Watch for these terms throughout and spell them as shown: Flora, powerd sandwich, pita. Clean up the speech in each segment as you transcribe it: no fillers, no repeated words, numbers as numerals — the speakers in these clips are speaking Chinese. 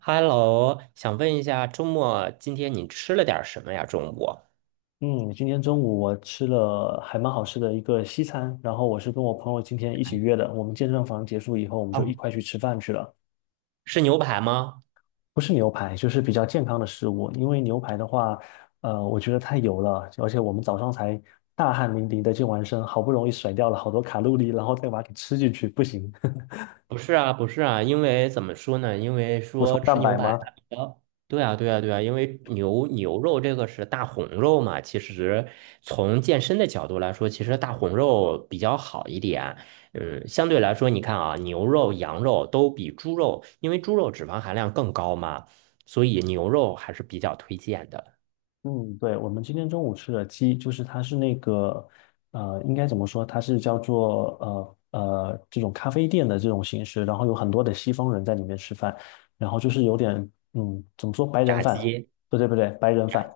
Hello，想问一下，周末今天你吃了点儿什么呀？中午嗯，今天中午我吃了还蛮好吃的一个西餐，然后我是跟我朋友今天一起约的，我们健身房结束以后，我们就一哦，块去吃饭去了。是牛排吗？不是牛排，就是比较健康的食物，因为牛排的话，我觉得太油了，而且我们早上才大汗淋漓的健完身，好不容易甩掉了好多卡路里，然后再把它给吃进去，不行。不是啊，不是啊，因为怎么说呢？因为 补充说吃蛋牛白排吗？它比较，对啊，对啊，对啊，因为牛肉这个是大红肉嘛，其实从健身的角度来说，其实大红肉比较好一点。嗯，相对来说，你看啊，牛肉、羊肉都比猪肉，因为猪肉脂肪含量更高嘛，所以牛肉还是比较推荐的。嗯，对，我们今天中午吃的鸡，就是它是那个，应该怎么说？它是叫做这种咖啡店的这种形式，然后有很多的西方人在里面吃饭，然后就是有点，怎么说白人炸饭？鸡。不对不对，白人饭，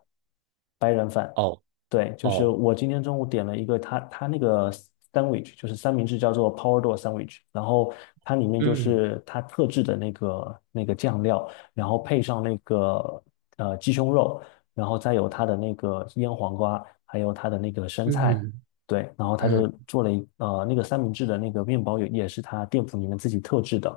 白人饭。哦，对，就是哦，我今天中午点了一个它那个 sandwich，就是三明治叫做 Powerdo sandwich，然后它里面就嗯是它特制的那个酱料，然后配上那个鸡胸肉。然后再有它的那个腌黄瓜，还有它的那个生菜，嗯对，然后他就嗯做了那个三明治的那个面包也是他店铺里面自己特制的，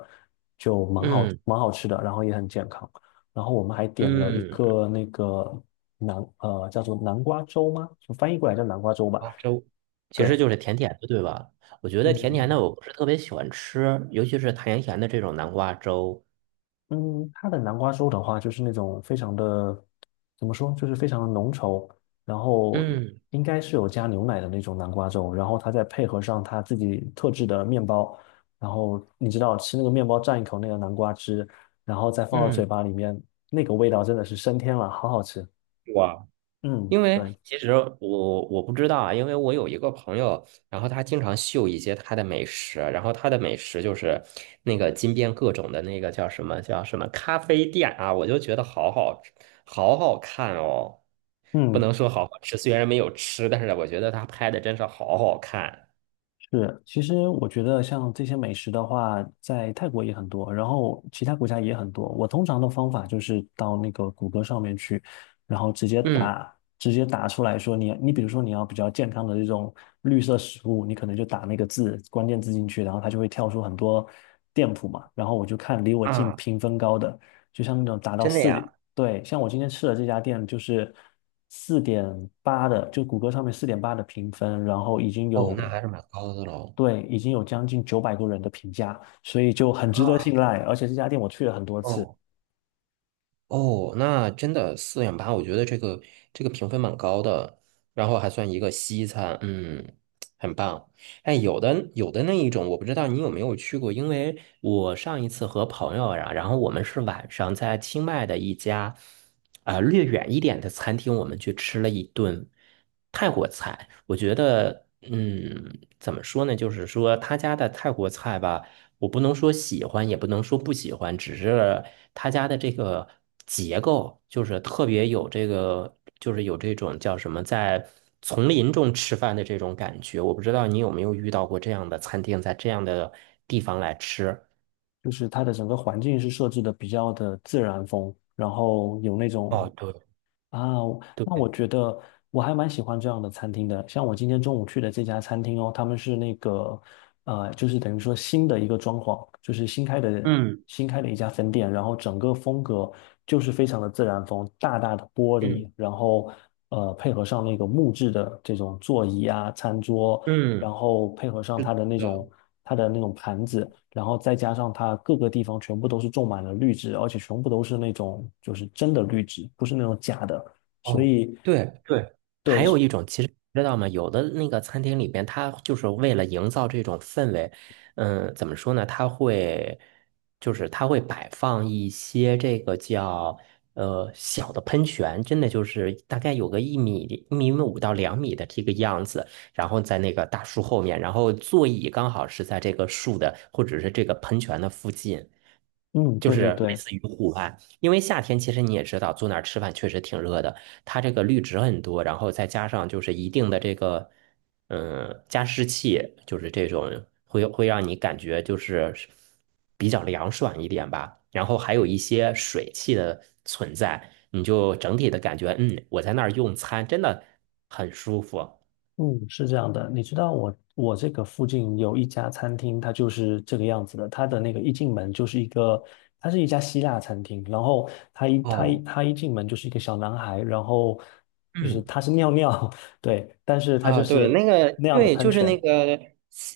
就蛮好嗯蛮好吃的，然后也很健康。然后我们还点了一嗯，个那个叫做南瓜粥吗？就翻译过来叫南瓜粥吧。花粥其实对，就是甜甜的，对吧？我觉得甜甜的嗯，我不是特别喜欢吃，尤其是甜甜的这种南瓜粥。嗯，它的南瓜粥的话，就是那种非常的，怎么说，就是非常的浓稠，然后嗯应该是有加牛奶的那种南瓜粥，然后它再配合上它自己特制的面包，然后你知道吃那个面包蘸一口那个南瓜汁，然后再放到嗯，嘴巴里面，那个味道真的是升天了，好好吃。哇。嗯，因对，为其实我不知道啊，因为我有一个朋友，然后他经常秀一些他的美食，然后他的美食就是那个金边各种的那个叫什么叫什么咖啡店啊，我就觉得好好吃好好看哦，不嗯，能说好好吃，虽然没有吃，但是我觉得他拍的真是好好看。是，其实我觉得像这些美食的话，在泰国也很多，然后其他国家也很多。我通常的方法就是到那个谷歌上面去，然后直接嗯打，直接打出来说你比如说你要比较健康的这种绿色食物，你可能就打那个关键字进去，然后它就会跳出很多店铺嘛。然后我就看离我近啊，评分高的，就像那种达到真的四。呀，对，像我今天吃的这家店就是四点八的，就谷歌上面四点八的评分，然后已经哦，那有，还是蛮高的喽。对，已经有将近900多人的评价，所以就很值得啊，信赖。而且这家店我去了很多次，哦。哦，那真的4.8，我觉得这个评分蛮高的，然后还算一个西餐，嗯，很棒。哎，有的那一种，我不知道你有没有去过，因为我上一次和朋友呀、然后我们是晚上在清迈的一家，略远一点的餐厅，我们去吃了一顿泰国菜。我觉得，嗯，怎么说呢？就是说他家的泰国菜吧。我不能说喜欢，也不能说不喜欢，只是他家的这个结构就是特别有这个，就是有这种叫什么，在丛林中吃饭的这种感觉。我不知道你有没有遇到过这样的餐厅，在这样的地方来吃。就是它的整个环境是设置的比较的自然风，然后有那种。哦，对啊，那我对，觉得我还蛮喜欢这样的餐厅的。像我今天中午去的这家餐厅哦，他们是那个，就是等于说新的一个装潢，就是新开的嗯新开的一家分店，然后整个风格就是非常的自然风，大大的玻嗯璃，然后配合上那个木质的这种座椅啊、餐桌，嗯，然后配合上是它的那的，种它的那种盘子，然后再加上它各个地方全部都是种满了绿植，而且全部都是那种就是真的绿植，不是那种假的，所哦，以对对。对，知道吗？有的那个餐厅里边，它就是为了营造这种氛围，嗯，怎么说呢？它会，就是它会摆放一些这个叫小的喷泉，真的就是大概有个一米、1米5到2米的这个样子，然后在那个大树后面，然后座椅刚好是在这个树的或者是这个喷泉的附近，嗯，就对对是类对，似于户外。因为夏天其实你也知道，坐那儿吃饭确实挺热的。它这个绿植很多，然后再加上就是一定的这个，嗯，加湿器，就是这种会让你感觉就是比较凉爽一点吧。然后还有一些水汽的存在，你就整体的感觉，嗯，我在那儿用餐真的很舒服。嗯，是这样的。你知道我这个附近有一家餐厅，它就是这个样子的，它的那个一进门就是一个，它是一家希腊餐厅，然后它一它一哦。它一进门就是一个小男孩，然后就是嗯，他是尿尿，对，但是他就啊，对，是那个，那样的对，喷就是泉，那个，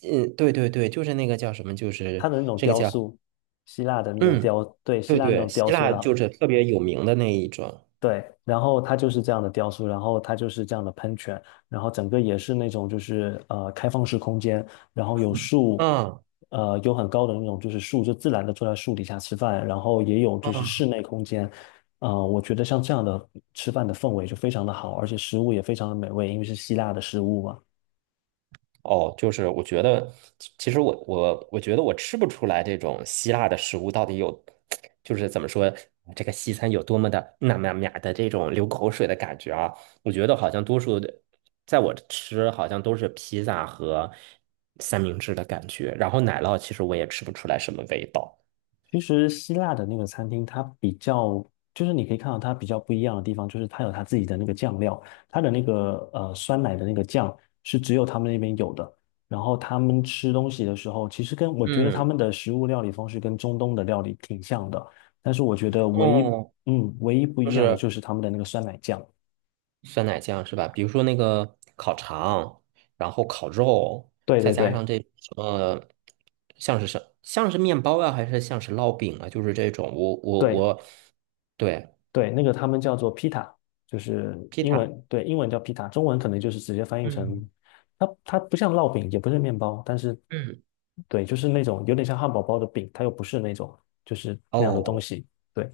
嗯，对对对，就是那个叫什么，就他是的那种这个雕叫，塑，希腊的那种嗯，对，希对腊那对，种雕希塑，腊然就后是特别有名的那一种，对，然后它就是这样的雕塑，然后它就是这样的喷泉，然后整个也是那种就是开放式空间，然后有树，嗯有很高的那种就是树，就自然的坐在树底下吃饭，然后也有就是室嗯，内空间，我觉得像这样的吃饭的氛围就非常的好，而且食物也非常的美味，因为是希腊的食物嘛。哦，就是我觉得，其实我觉得我吃不出来这种希腊的食物到底有，就是怎么说，这个西餐有多么的那么呀的这种流口水的感觉啊！我觉得好像多数的，在我吃好像都是披萨和三明治的感觉，然后奶酪其实我也吃不出来什么味道。其实希腊的那个餐厅，它比较就是你可以看到它比较不一样的地方，就是它有它自己的那个酱料，它的那个酸奶的那个酱是只有他们那边有的。然后他们吃东西的时候，其实跟我觉得他嗯，们的食物料理方式跟中东的料理挺像的，但是我觉得唯一嗯，嗯唯一不就一样的是就是他们的那个酸奶酱。酸奶酱是吧？比如说那个烤肠，然后烤肉，对再对加上对这什么，像是面包啊，还是像是烙饼啊？就是这种，我我对。我，对对，那个他们叫做 pita,就是披英萨。文，对，英文叫 pita,中文可能就是直接翻译嗯成，它不像烙饼，也不是面包，但是嗯，对，就是那种有点像汉堡包的饼，它又不是那种就是那样的东哦西。对，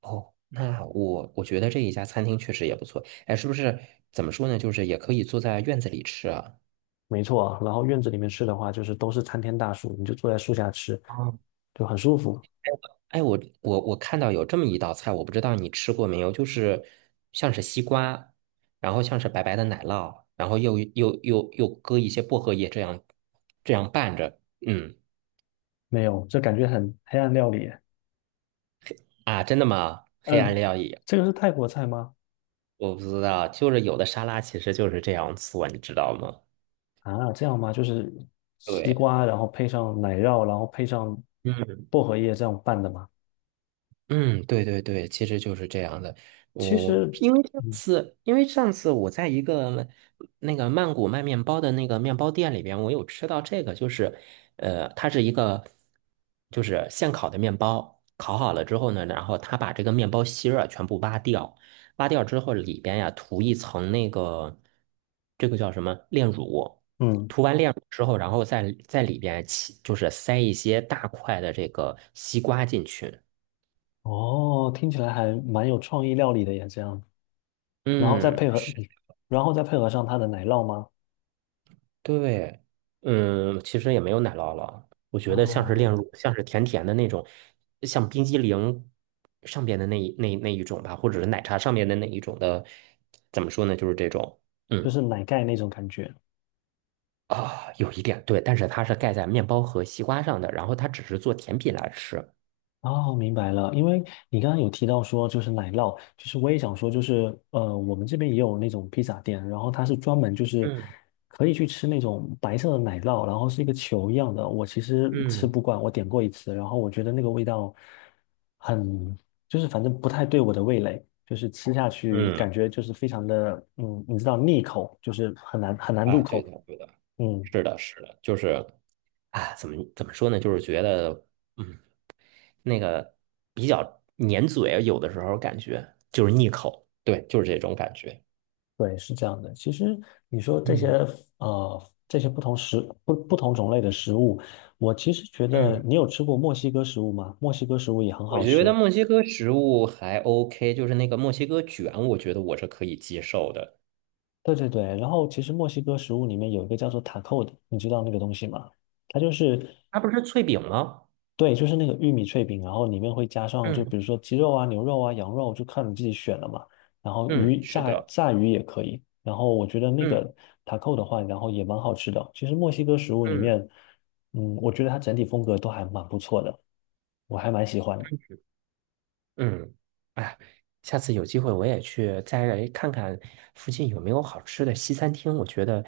哦，那我觉得这一家餐厅确实也不错。哎，是不是怎么说呢？就是也可以坐在院子里吃啊。没错啊。然后院子里面吃的话，就是都是参天大树，你就坐在树下吃，就很舒服。哎，我看到有这么一道菜，我不知道你吃过没有，就是像是西瓜，然后像是白白的奶酪，然后又搁一些薄荷叶，这样拌着。嗯没有，这感觉很黑暗料理耶。啊，真的吗？黑暗嗯，料理这个是泰国菜吗？我不知道，就是有的沙拉其实就是这样做，你知道吗？啊，这样吗？就是西对，瓜，然后配上奶酪，然后配上嗯。薄荷叶这样拌的吗？嗯，对对对，其实就是这样的。其我实，因为上嗯次，因为上次我在一个那个曼谷卖面包的那个面包店里边，我有吃到这个，就是它是一个就是现烤的面包，烤好了之后呢，然后他把这个面包芯儿啊全部挖掉，挖掉之后里边呀涂一层那个这个叫什么炼乳，嗯，涂完炼乳之后，然后再在里边起就是塞一些大块的这个西瓜进去。哦，听起来还蛮有创意料理的耶，这样，然后再配嗯，合，是然后再配合上它的奶酪吗？对，嗯，其实也没有奶酪了，我觉得像是炼哦，乳，像是甜甜的那种，像冰激凌上边的那一种吧，或者是奶茶上面的那一种的，怎么说呢，就是这种，就嗯是奶盖那种感觉。啊，有一点对，但是它是盖在面包和西瓜上的，然后它只是做甜品来吃，哦，明白了。因为你刚刚有提到说，就是奶酪，就是我也想说，就是我们这边也有那种披萨店，然后它是专门就是嗯可以去吃那种白色的奶酪，然后是一个球一样的。我其实吃嗯不惯，我点过一次，然后我觉得那个味道很，就是反正不太对我的味蕾，就是吃下去感嗯，觉就是非常的，你知道腻口，就是很难很难啊，入对口。的对的，嗯，是的是的，就是啊，怎么说呢，就是觉得。嗯。那个比较粘嘴，有的时候感觉就是腻口，对，就是这种感觉。对，是这样的。其实你说这些嗯呃这些不同种类的食物，我其实觉得嗯，你有吃过墨西哥食物吗？墨西哥食物也很我好觉得吃。墨西哥食物还 OK，就是那个墨西哥卷，我觉得我是可以接受的。对对对，然后其实墨西哥食物里面有一个叫做塔扣的，你知道那个东西吗？它就是，它不是脆饼吗？对，就是那个玉米脆饼，然后里面会加上就嗯比如说鸡肉啊、牛肉啊、羊肉，就看你自己选了嘛。然后嗯，鱼是炸的，炸鱼也可以。然后我觉得那嗯个塔扣的话，然后也蛮好吃的。其实墨西哥食物里面，嗯。我觉得它整体风格都还蛮不错的，我还蛮喜欢的。嗯，哎呀下次有机会我也去再来看看附近有没有好吃的西餐厅。我觉得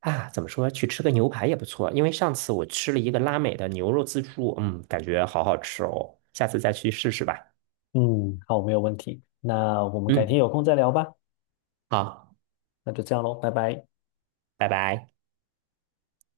啊，怎么说，去吃个牛排也不错。因为上次我吃了一个拉美的牛肉自助，嗯，感觉好好吃哦。下次再去试试吧。嗯，好，没有问题。那我们改天嗯，有空再聊吧。好，那就这样喽，拜拜。拜拜。